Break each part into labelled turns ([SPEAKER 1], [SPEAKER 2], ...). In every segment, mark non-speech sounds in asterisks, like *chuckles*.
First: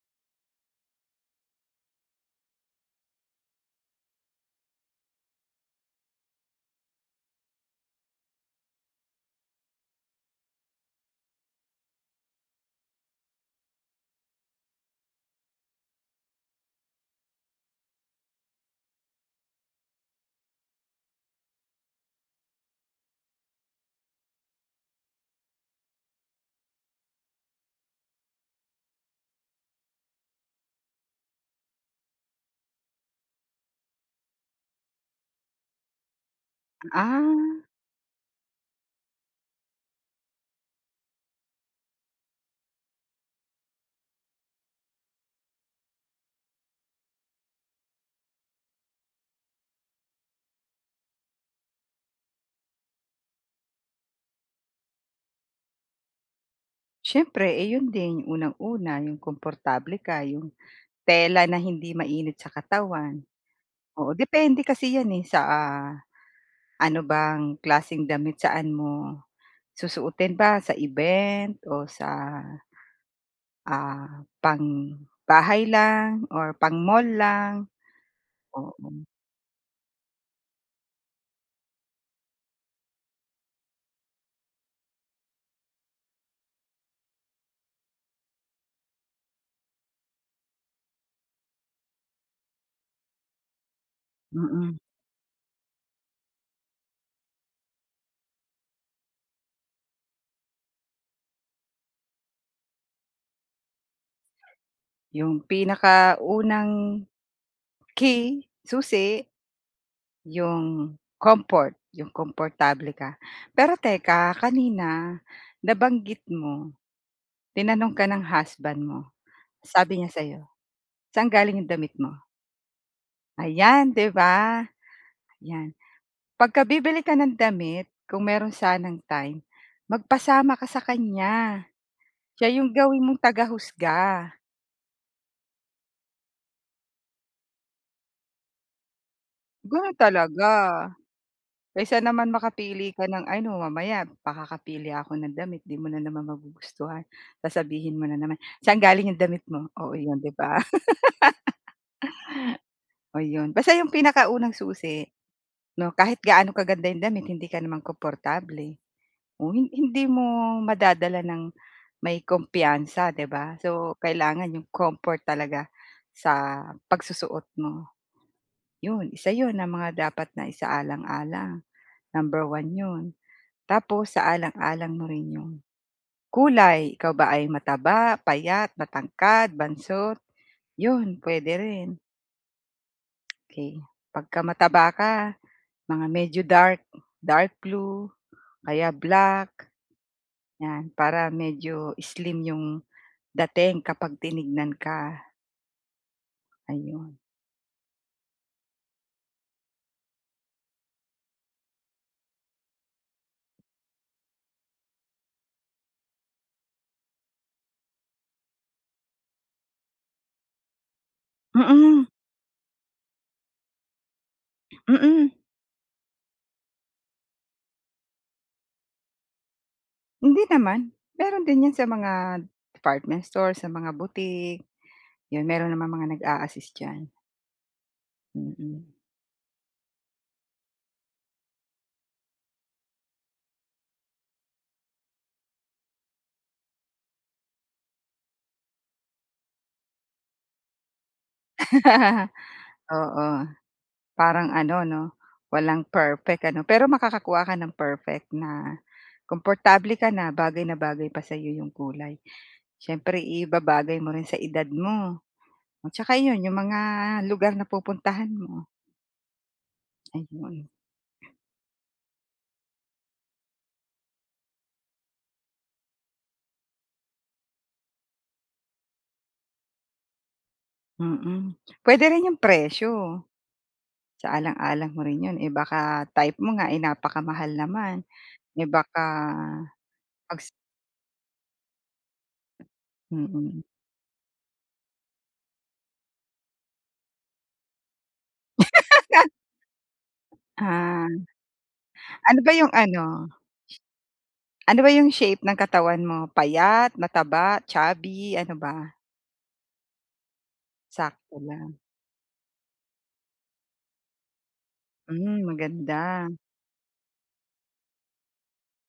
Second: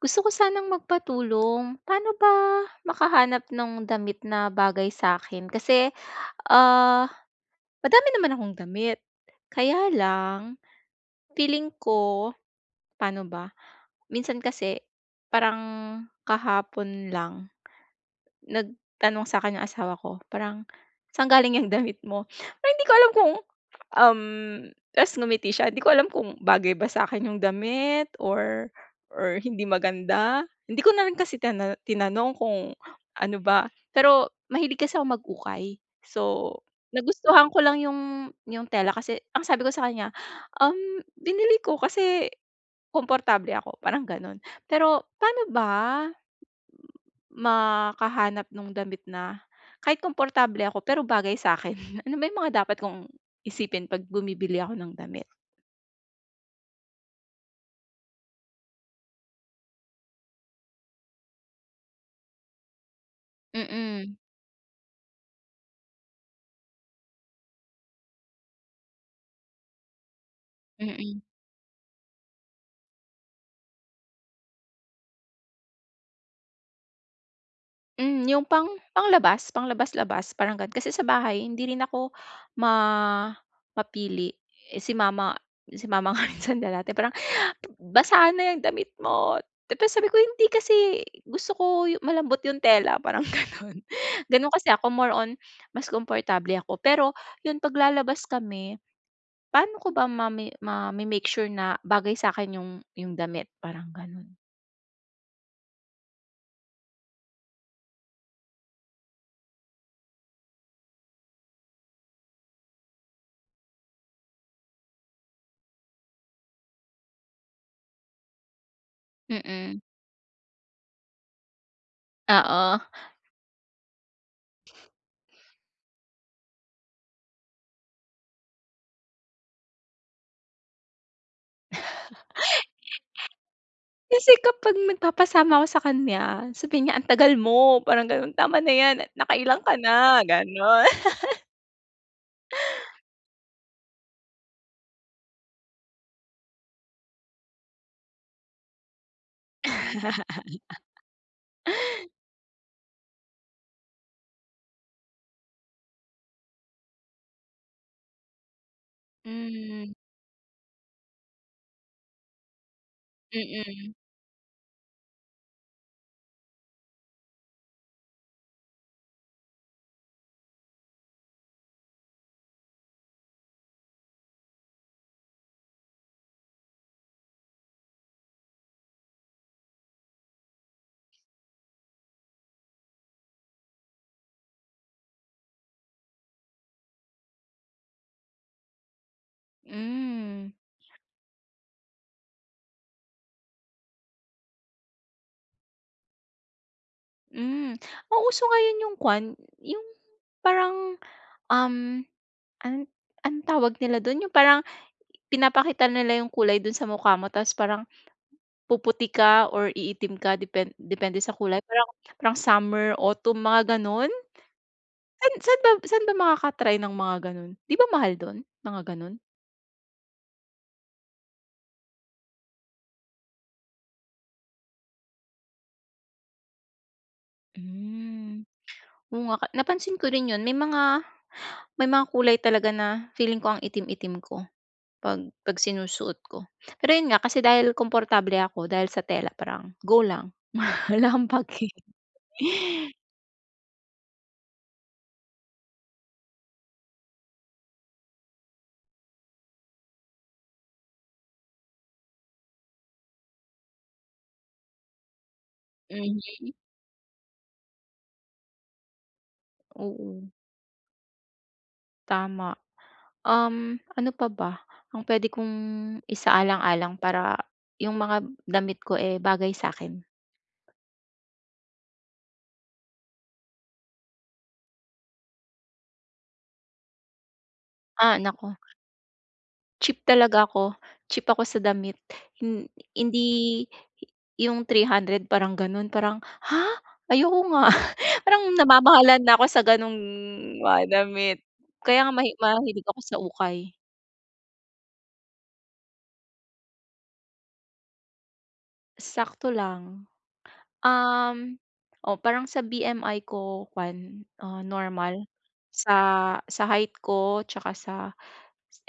[SPEAKER 1] Gusto ko sanang magpatulong pa'no ba makahanap ng damit na bagay sa'kin kasi, ah, madami naman akong damit kaya lang feeling ko, pa'no ba minsan kasi parang kahapon lang nagtanong sa'kin yung asawa ko parang "saan galing ng damit mo?" Hindi ko alam kung, um, tapos ngumiti siya hindi ko alam kung bagay ba sa'kin yung damit or or hindi maganda hindi ko na rin kasi tina tinanong kung ano ba pero mahilig kasi ako mag-ukay. So, nagustuhan ko
[SPEAKER 2] Ah.
[SPEAKER 1] lang yung yung tela kasi ang sabi ko sa kanya, um, "Binili ko kasi, komportable ako," parang ganun. Pero pa'no ba makahanap nung damit na kahit komportable ako pero bagay sa'kin? Ano ba yung mga dapat kong isipin pag bumibili ako ng damit?
[SPEAKER 2] Siyempre, eh, yun din unang-una yung komportable ka yung tela na hindi mainit sa katawan. Oo
[SPEAKER 1] Mm.
[SPEAKER 2] depende kasi 'yan, eh, sa, ah, ano bang klaseng damit saan mo susuutin ba sa
[SPEAKER 1] Mm.
[SPEAKER 2] event o sa, ah, pang bahay lang or pang mall lang?
[SPEAKER 1] Mm, yung pang
[SPEAKER 2] Oh, hmm.
[SPEAKER 1] panglabas panglabas-labas parang gano'n kasi sa bahay hindi rin ako ma mapili. Eh, si mama, si mama nga *chuckles* minsan kaya dati parang, "Basahan na 'yang damit mo," tapos sabi ko, "hindi kasi gusto ko malambot yung tela parang," ganun. *chuckles* Ganun kasi
[SPEAKER 2] Mm.
[SPEAKER 1] ako, more on mas komportable ako pero yung pag lalabas kami pa'no ko ba mami mame-make sure na bagay sa'kin yung yung damit parang ganun?
[SPEAKER 2] Yung pinakaunang key, susi. Yung comfort, yung komportable ka. Pero teka kanina nabanggit mo, tinanong ka ng husband mo
[SPEAKER 1] Mm.
[SPEAKER 2] sabi niya sa'yo "saan galing 'yong damit mo?"
[SPEAKER 1] Oo.
[SPEAKER 2] Ayan 'di ba? Yan pag ka bibili ka ng damit kung meron sanang time magpasama ka sa kanya, siya
[SPEAKER 1] *chuckles*
[SPEAKER 2] 'yong gawin mong
[SPEAKER 1] Kasi
[SPEAKER 2] tagahusga.
[SPEAKER 1] kapag nagpapasama ako sa kanya sabihin niya, "ang tagal mo" parang ganun tama na 'yan nakailan ka
[SPEAKER 2] Ganun
[SPEAKER 1] na
[SPEAKER 2] talaga.
[SPEAKER 1] gano'n. *chuckles*
[SPEAKER 2] Kaysa naman makapili
[SPEAKER 1] *gasps*
[SPEAKER 2] ka ng ano, "Mamaya pakakapili ako ng damit 'di mo na naman magugustuhan, sasabihin mo na naman 'saan galing 'yong damit' mo," oo 'yon 'di ba?
[SPEAKER 1] *chuckles*
[SPEAKER 2] *laughs* Oh, 'yon basta 'yong pinakaunang susi 'no, kahit gaano kaganda yung damit hindi ka naman komportable. Oh, hin
[SPEAKER 1] Hmm.
[SPEAKER 2] hindi mo madadala ng may kumpiyansa, 'di ba?
[SPEAKER 1] Mm.
[SPEAKER 2] So, kailangan 'yong comfort talaga sa pagsusuot mo, 'yon isa 'yon na mga dapat na isaalang-alang number 1 'yon. Tapos isaalang-alang mo rin yung kulay ikaw ba ay mataba, payat, matangkad, bansot yun puwede rin. 'Key, pagka mataba ka mga medyo dark. Dark blue o kaya black.
[SPEAKER 1] Hmm.
[SPEAKER 2] 'Yan para medyo slim 'yong dating kapag tinignan ka. Ayun.
[SPEAKER 1] Hmm. Ang uso ngayon 'yung kuwan, 'yung parang, um, ano anong tawag nila do'n 'yung parang pinapakita nila yung kulay do'n sa mukha mo tas parang puputi ka or iitim ka depen depende sa kulay? Parang
[SPEAKER 2] Mm.
[SPEAKER 1] parang summer autumn mga gano'n?
[SPEAKER 2] Mm.
[SPEAKER 1] Saan saan ba saan ba makaka-try ng mga gano'n? 'Di ba, mahal do'n mga gano'n?
[SPEAKER 2] Hindi naman. Meron din 'yan sa mga department store, sa mga boutique. Yun meron namang mga nag-aasist diyan.
[SPEAKER 1] Hmm.
[SPEAKER 2] Mm.
[SPEAKER 1] Oo nga ka napansin ko rin yun. May mga may mga kulay talaga na feeling ko ang itim-itim ko 'pag 'pag sinusuot ko. Pero yun nga kasi dahil komportable ako dahil sa tela, parang go lang. Wala 'kong paki.
[SPEAKER 2] *laughs* Oo. Parang ano, 'no, walang perfect ano, pero makakakuha ka ng perfect na komportable ka na bagay na bagay pa sa'yo 'yong kulay. Siyempre ibabagay mo rin sa edad mo. At saka 'yon,
[SPEAKER 1] Mhm.
[SPEAKER 2] 'yong mga lugar na pupuntahan mo.
[SPEAKER 1] Oo.
[SPEAKER 2] Ayun.
[SPEAKER 1] Tama. Um, ano pa ba, ang puwede kong isaalang-alang para yung mga damit ko, eh, bagay sa akin?
[SPEAKER 2] Mm. Puwede rin yung presyo isaalang-alang mo rin yun. Eh, baka type mo nga, eh, napakamahal naman.
[SPEAKER 1] Ah, naku.
[SPEAKER 2] Eh, baka
[SPEAKER 1] Cheap talaga
[SPEAKER 2] pags
[SPEAKER 1] ako, cheap ako sa damit. Hin
[SPEAKER 2] Mm.
[SPEAKER 1] hindi, hi yung 300 parang gano'n, parang, "Ha? Ayoko nga." *chuckles* Parang namamahalan
[SPEAKER 2] *laughs*
[SPEAKER 1] na ako sa ganung mga
[SPEAKER 2] Ah.
[SPEAKER 1] damit. Kaya nga mahi
[SPEAKER 2] Ano ba yung
[SPEAKER 1] mahilig ako sa
[SPEAKER 2] ano?
[SPEAKER 1] ukay.
[SPEAKER 2] Ano ba yung shape ng katawan mo? Payat, mataba, chubby, ano ba?
[SPEAKER 1] Sakto lang.
[SPEAKER 2] Sakto
[SPEAKER 1] Uhm,
[SPEAKER 2] lang.
[SPEAKER 1] oh, parang sa BMI ko kuwan, ah, normal,
[SPEAKER 2] Hmm. Maganda.
[SPEAKER 1] sa sa height ko tsaka sa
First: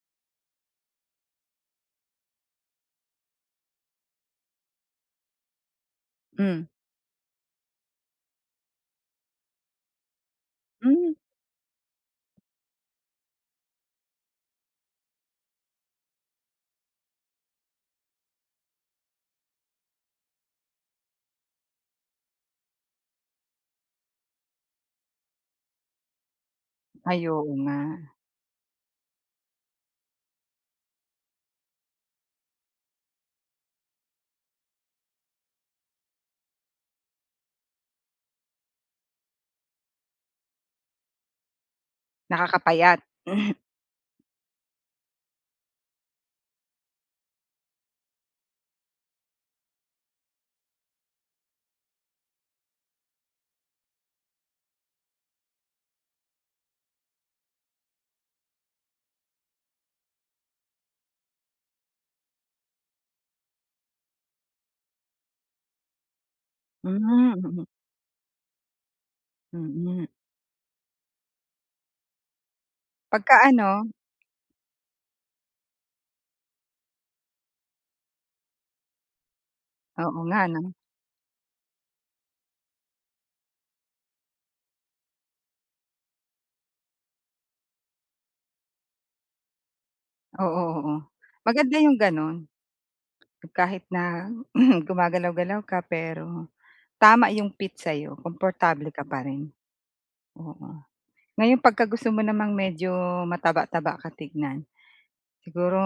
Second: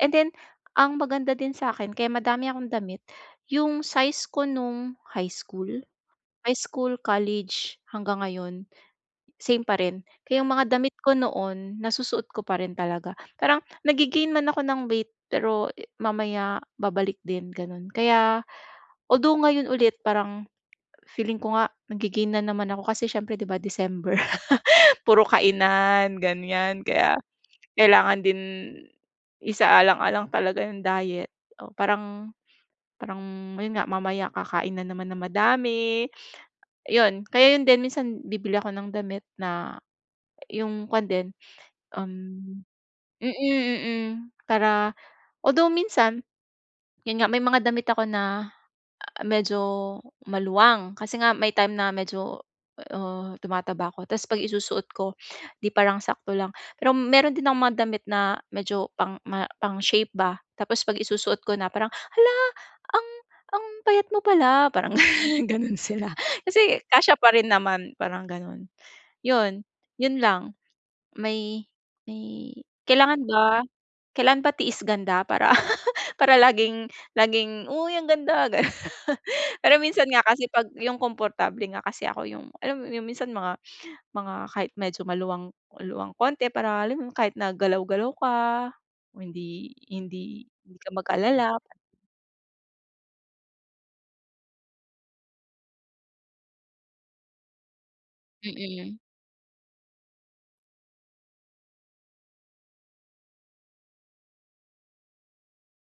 [SPEAKER 1] and then, ang maganda din sa'kin, kaya madami akong damit, yung size ko nung high school, high
[SPEAKER 2] Hmm.
[SPEAKER 1] school, college, hanggang ngayon, same pa rin. Kaya yung mga damit
[SPEAKER 2] Hmm.
[SPEAKER 1] ko noon, nasusuot ko pa rin talaga. Parang nagge-gain man ako ng weight, pero mamaya babalik din, gano'n. Kaya although ngayon ulit, parang feeling ko nga, nagge-gain na naman ako kasi siyempre di ba December, *laughs* puro kainan ganiyan, kaya
[SPEAKER 2] Ay, oo nga.
[SPEAKER 1] kailangan din isaalang-alang talaga yung diet. Oh, parang parang yun nga, mamaya kakain na naman ng madami, 'yon. Kaya yun din minsan, bibili ako ng damit na yung kuwan din, um
[SPEAKER 2] Nakakapayat.
[SPEAKER 1] mm,
[SPEAKER 2] *clears throat*
[SPEAKER 1] mm, para although minsan, yun nga may mga damit ako na a medyo maluwang. Kasi nga may time na medyo, uh, tumataba ako ta's 'pag isusuot ko, 'di parang sakto lang. Pero meron din akong mga damit na medyo pang ma pang shape ba, tapos 'pag isusuot ko na, parang "hala, ang ang payat mo pala", parang ganun sila kasi kasya pa
[SPEAKER 2] Hmm,
[SPEAKER 1] rin
[SPEAKER 2] mm.
[SPEAKER 1] naman, parang gano'n. 'Yon,
[SPEAKER 2] Mm.
[SPEAKER 1] yun lang. May may kailangan
[SPEAKER 2] Pagka
[SPEAKER 1] ba
[SPEAKER 2] ano?
[SPEAKER 1] kailangan ba tiis ganda para *laughs* para laging, laging, "uy, ang ganda," ganun. Pero minsan nga
[SPEAKER 2] Oo nga
[SPEAKER 1] kasi 'pag
[SPEAKER 2] ano.
[SPEAKER 1] yung komportable nga kasi ako, yung alam mo yung minsan mga mga kahit medyo maluwang-luwang konti, para alam yun, kahit na galaw-galaw ka, hindi hindi
[SPEAKER 2] Oo.
[SPEAKER 1] hindi ka
[SPEAKER 2] Oo,
[SPEAKER 1] mag-alala pa
[SPEAKER 2] maganda yung ganun. Kahit na *clears throat* gumagalaw-galaw ka, pero tama yung fit sa'yo, komportable
[SPEAKER 1] Mm.
[SPEAKER 2] ka pa rin. Oo. Ngayon pagka gusto mo namang medyo mataba-taba ka tignan, siguro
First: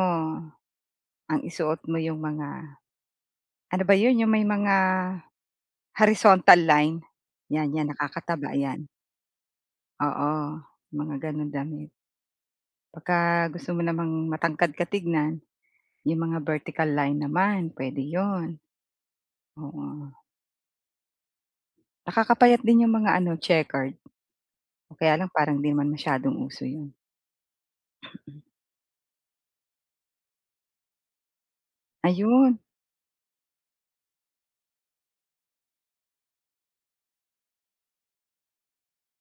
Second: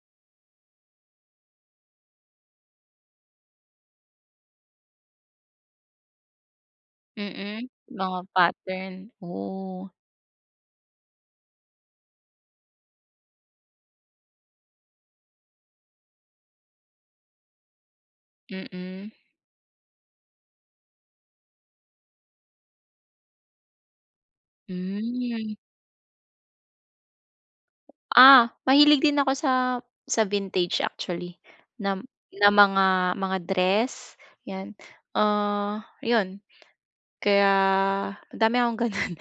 [SPEAKER 2] ang isuot mo yung mga ano ba 'yon, yung may mga horizontal line, 'yan,
[SPEAKER 1] Mm,
[SPEAKER 2] 'yan,
[SPEAKER 1] mga
[SPEAKER 2] nakakataba 'yan.
[SPEAKER 1] pattern. Oh.
[SPEAKER 2] Oo, mga ganung damit. Baka gusto mo namang matangkad ka tignan, yung mga vertical line naman, puwede 'yon.
[SPEAKER 1] Mm.
[SPEAKER 2] Oo. Nakakapayat din yung mga ano checkered. O kaya lang
[SPEAKER 1] Mm.
[SPEAKER 2] parang 'di naman masyadong uso yun. Mm.
[SPEAKER 1] Ah, mahilig din ako sa sa vintage actually. Na na
[SPEAKER 2] Ayun.
[SPEAKER 1] mga mga dress yan. Ah 'yon. Kaya madami akong ganun.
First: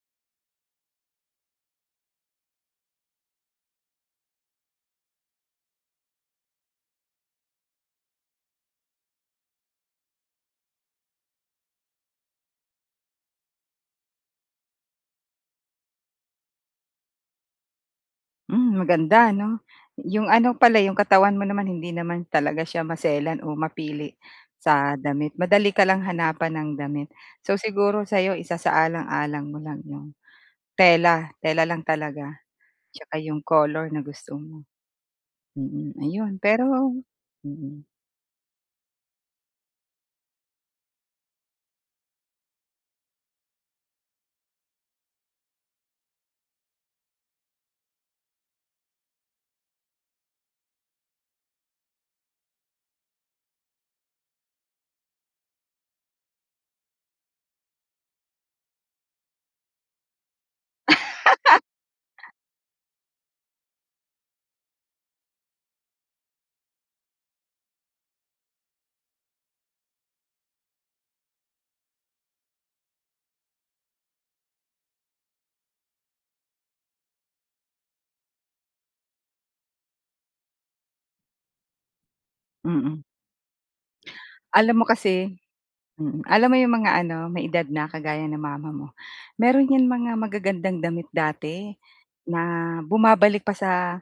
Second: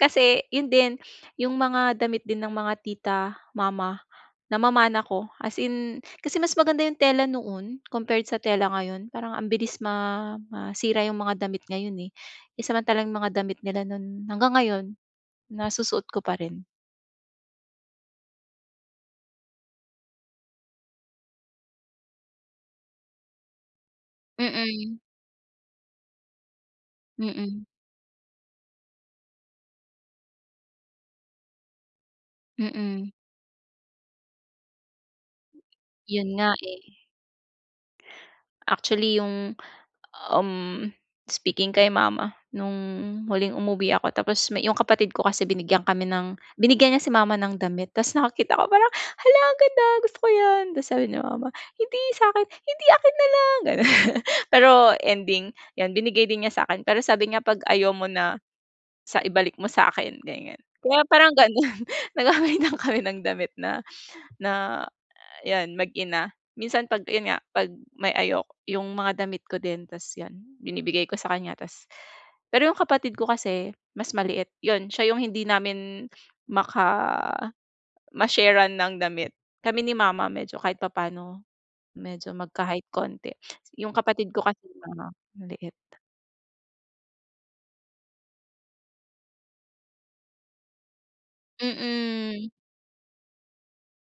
[SPEAKER 1] Kasi, yun din, yung mga damit din ng mga tita, mama, namamana ko. As in, kasi mas maganda yung tela noon compared sa tela ngayon. Parang ang bilis ma masira yung mga damit ngayon eh. Eh, samantalang yung mga damit nila noon hanggang ngayon, nasusuot ko pa rin.
[SPEAKER 2] Mm, maganda 'no? 'Yong ano pala, 'yong katawan mo naman hindi naman talaga siya maselan o mapili sa
[SPEAKER 1] Mm.
[SPEAKER 2] damit. Madali ka lang hanapan ng damit. So
[SPEAKER 1] Mm.
[SPEAKER 2] siguro sa'yo isasaalang-alang mo lang yong tela tela lang talaga.
[SPEAKER 1] Mm.
[SPEAKER 2] Tsaka iyong color na gusto mo. Mm,
[SPEAKER 1] Yun
[SPEAKER 2] ayun.
[SPEAKER 1] nga
[SPEAKER 2] Pero
[SPEAKER 1] eh.
[SPEAKER 2] mm.
[SPEAKER 1] Actually yung um, speaking kay mama, nung huling umuwi ako tapos me yung kapatid ko kasi binigyan kami ng binigyan niya si mama ng damit. Tas nakakita ko parang, "Hala, ang ganda! Gusto ko yan!" Tas sabi ni mama, "Hindi, sa akin." "Hindi akin na lang," gano'n. Pero ending, yan binigay din niya sa akin pero sabi niya pag ayaw mo na, sa ibalik mo sa akin ganyan. Kaya parang ganoon nagpapalitan kami ng damit na na yan, mag-ina. Minsan pag yun nga pag may ayok yung mga damit ko din tas 'yon binibigay ko sa kanya. Tas pero yung kapatid ko kasi, mas maliit. 'Yon siya yung hindi namin maka ma-share-an ng damit. Kami ni mama medyo kahit papaano, medyo magka-height
[SPEAKER 2] Mm.
[SPEAKER 1] konti. Yung kapatid ko kasi
[SPEAKER 2] Alam mo
[SPEAKER 1] nga
[SPEAKER 2] kasi
[SPEAKER 1] maliit.
[SPEAKER 2] mm, alam mo 'yong mga ano may edad na kagaya ng mama mo, meron yan mga magagandang damit dati,
[SPEAKER 1] Mm.
[SPEAKER 2] na bumabalik pa sa,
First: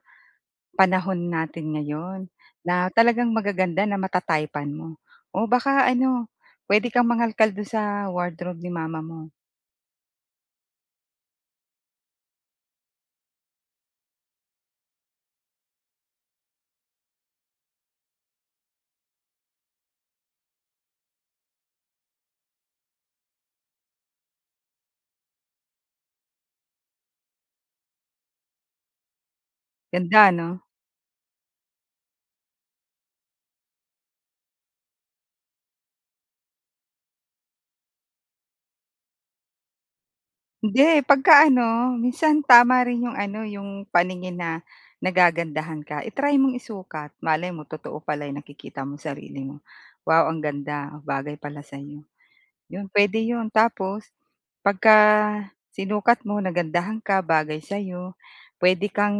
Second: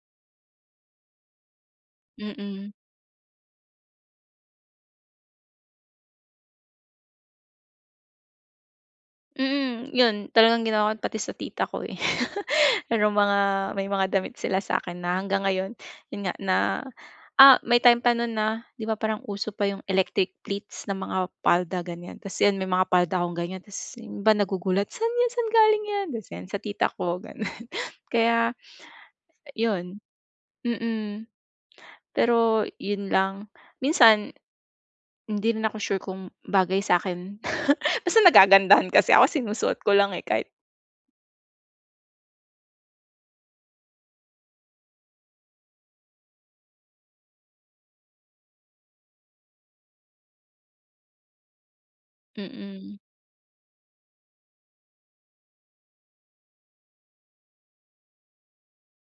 [SPEAKER 2] panahon natin ngayon.
[SPEAKER 1] Mm.
[SPEAKER 2] Na talagang magaganda na mata-type-an mo. O baka ano, pwede kang mangalkal doon sa wardrobe ni mama mo.
[SPEAKER 1] Mm. 'Yon talagang ginawa ko pati sa tita ko eh. *chuckles* Merong mga may mga damit sila sa akin na hanggang ngayon, yun nga, na ah, may time pa noon na 'di ba parang uso pa yung electric pleats ng mga palda ganyan. Tas yan may mga palda kong ganyan. Tas yung iba nagugulat, "Saan yan, saan galing yan?" Tas yan, "Sa tita ko." Ganun. Kaya 'yon
[SPEAKER 2] Ganda 'no?
[SPEAKER 1] Mm. Pero yun lang. Minsan hindi rin ako sure kung bagay sa akin. Basta nagagandahan kasi ako sinusuot ko lang eh kahit
[SPEAKER 2] Hindi. Pagka ano, minsan tama rin 'yong ano 'yong paningin na nagagandahan ka. I-try mong isukat. Malay mo totoo pala yung nakikita mong sarili mo. "Wow, ang ganda. Bagay pala sa iyo." 'Yon,
[SPEAKER 1] Mm.
[SPEAKER 2] pwede 'yon. Tapos, pagka, sinukat mo nagandahan ka bagay sa'yo, pwede kang,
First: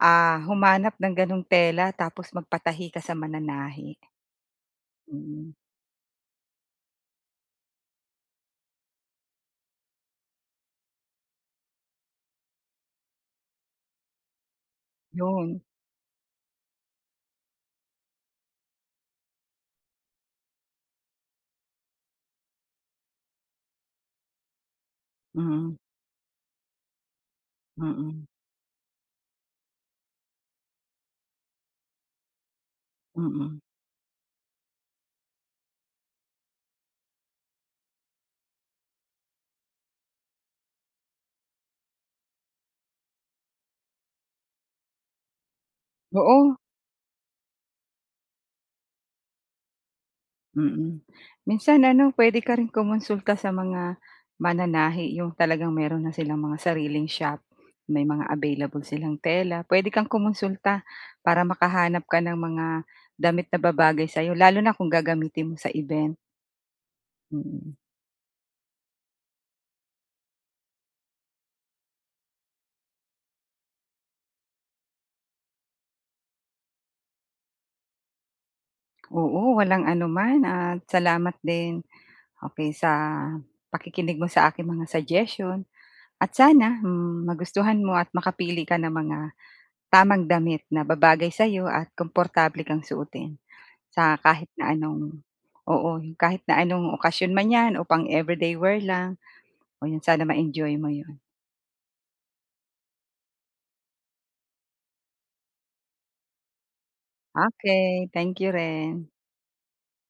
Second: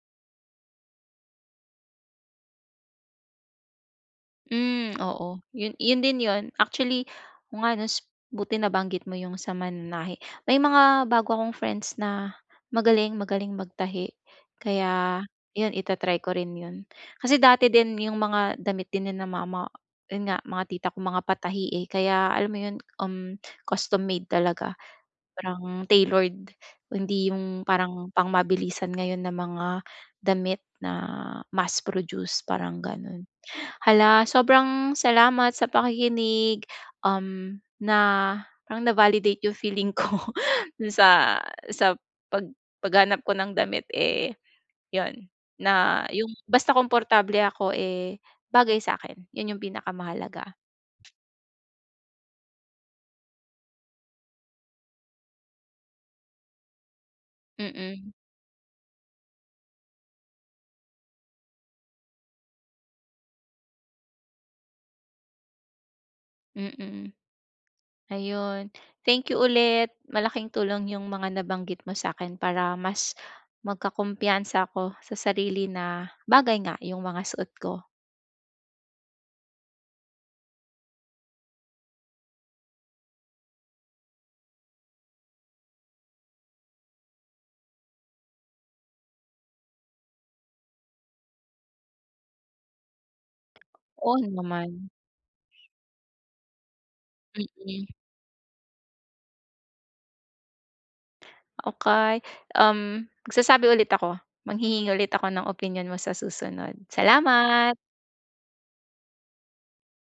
[SPEAKER 2] ah, humanap ng gano'ng tela tapos magpatahi ka sa mananahi.
[SPEAKER 1] Mm, oo.
[SPEAKER 2] Mm.
[SPEAKER 1] Yun yun din yun. Actually, oo nga nos Buti nabanggit mo yung sa mananahi. May mga bago akong friends na magaling magaling magtahi. Kaya,
[SPEAKER 2] Yun.
[SPEAKER 1] 'yon ita-try ko rin yun. Kasi dati din yung mga damit din nina mama, yun nga, mga tita ko, mga patahi eh kaya alam mo yun um, custom-made talaga.
[SPEAKER 2] Mm.
[SPEAKER 1] Parang tailored. Hindi yung parang
[SPEAKER 2] Mm.
[SPEAKER 1] pang mabilisan ngayon na mga damit na mass-produced parang gano'n.
[SPEAKER 2] Mm.
[SPEAKER 1] Hala, sobrang salamat sa pakikinig. Um, na parang na-validate yung feeling ko doon sa sa pag paghanap ko ng damit eh 'yon na yung
[SPEAKER 2] Oo.
[SPEAKER 1] basta komportable ako eh, bagay sa akin. Yun yung pinakamahalaga.
[SPEAKER 2] Mm. Minsan ano, pwede ka rin kumonsulta sa mga mananahi, 'yong talagang meron na silang mga sariling shop. May
[SPEAKER 1] Mm.
[SPEAKER 2] mga available silang tela. Pwede kang kumonsulta, para makahanap ka ng mga damit na babagay sa'yo lalo na kung gagamitin mo sa event.
[SPEAKER 1] Mm.
[SPEAKER 2] Mm.
[SPEAKER 1] Ayun. Thank you ulit. Malaking tulong yung mga nabanggit mo sa'kin para mas, magkakumpiyansa ako sa sarili na bagay nga, yung mga suot ko.
[SPEAKER 2] Oo, walang anuman at salamat din, okey, sa pakikinig mo sa aking mga suggestion. At sana, magustuhan mo at makapili ka ng mga tamang damit na babagay sa'yo at komportable kang suotin. Sa
[SPEAKER 1] Oo
[SPEAKER 2] kahit na
[SPEAKER 1] naman.
[SPEAKER 2] anong oo, kahit na anong okasyon man yan o
[SPEAKER 1] Mm.
[SPEAKER 2] pang everyday wear lang, o 'yon sana ma-enjoy mo 'yon.
[SPEAKER 1] Okey. Um, magsasabi ulit ako. Manghihingi ulit ako ng opinyon mo sa susunod. Salamat.
[SPEAKER 2] Okey, thank you rin.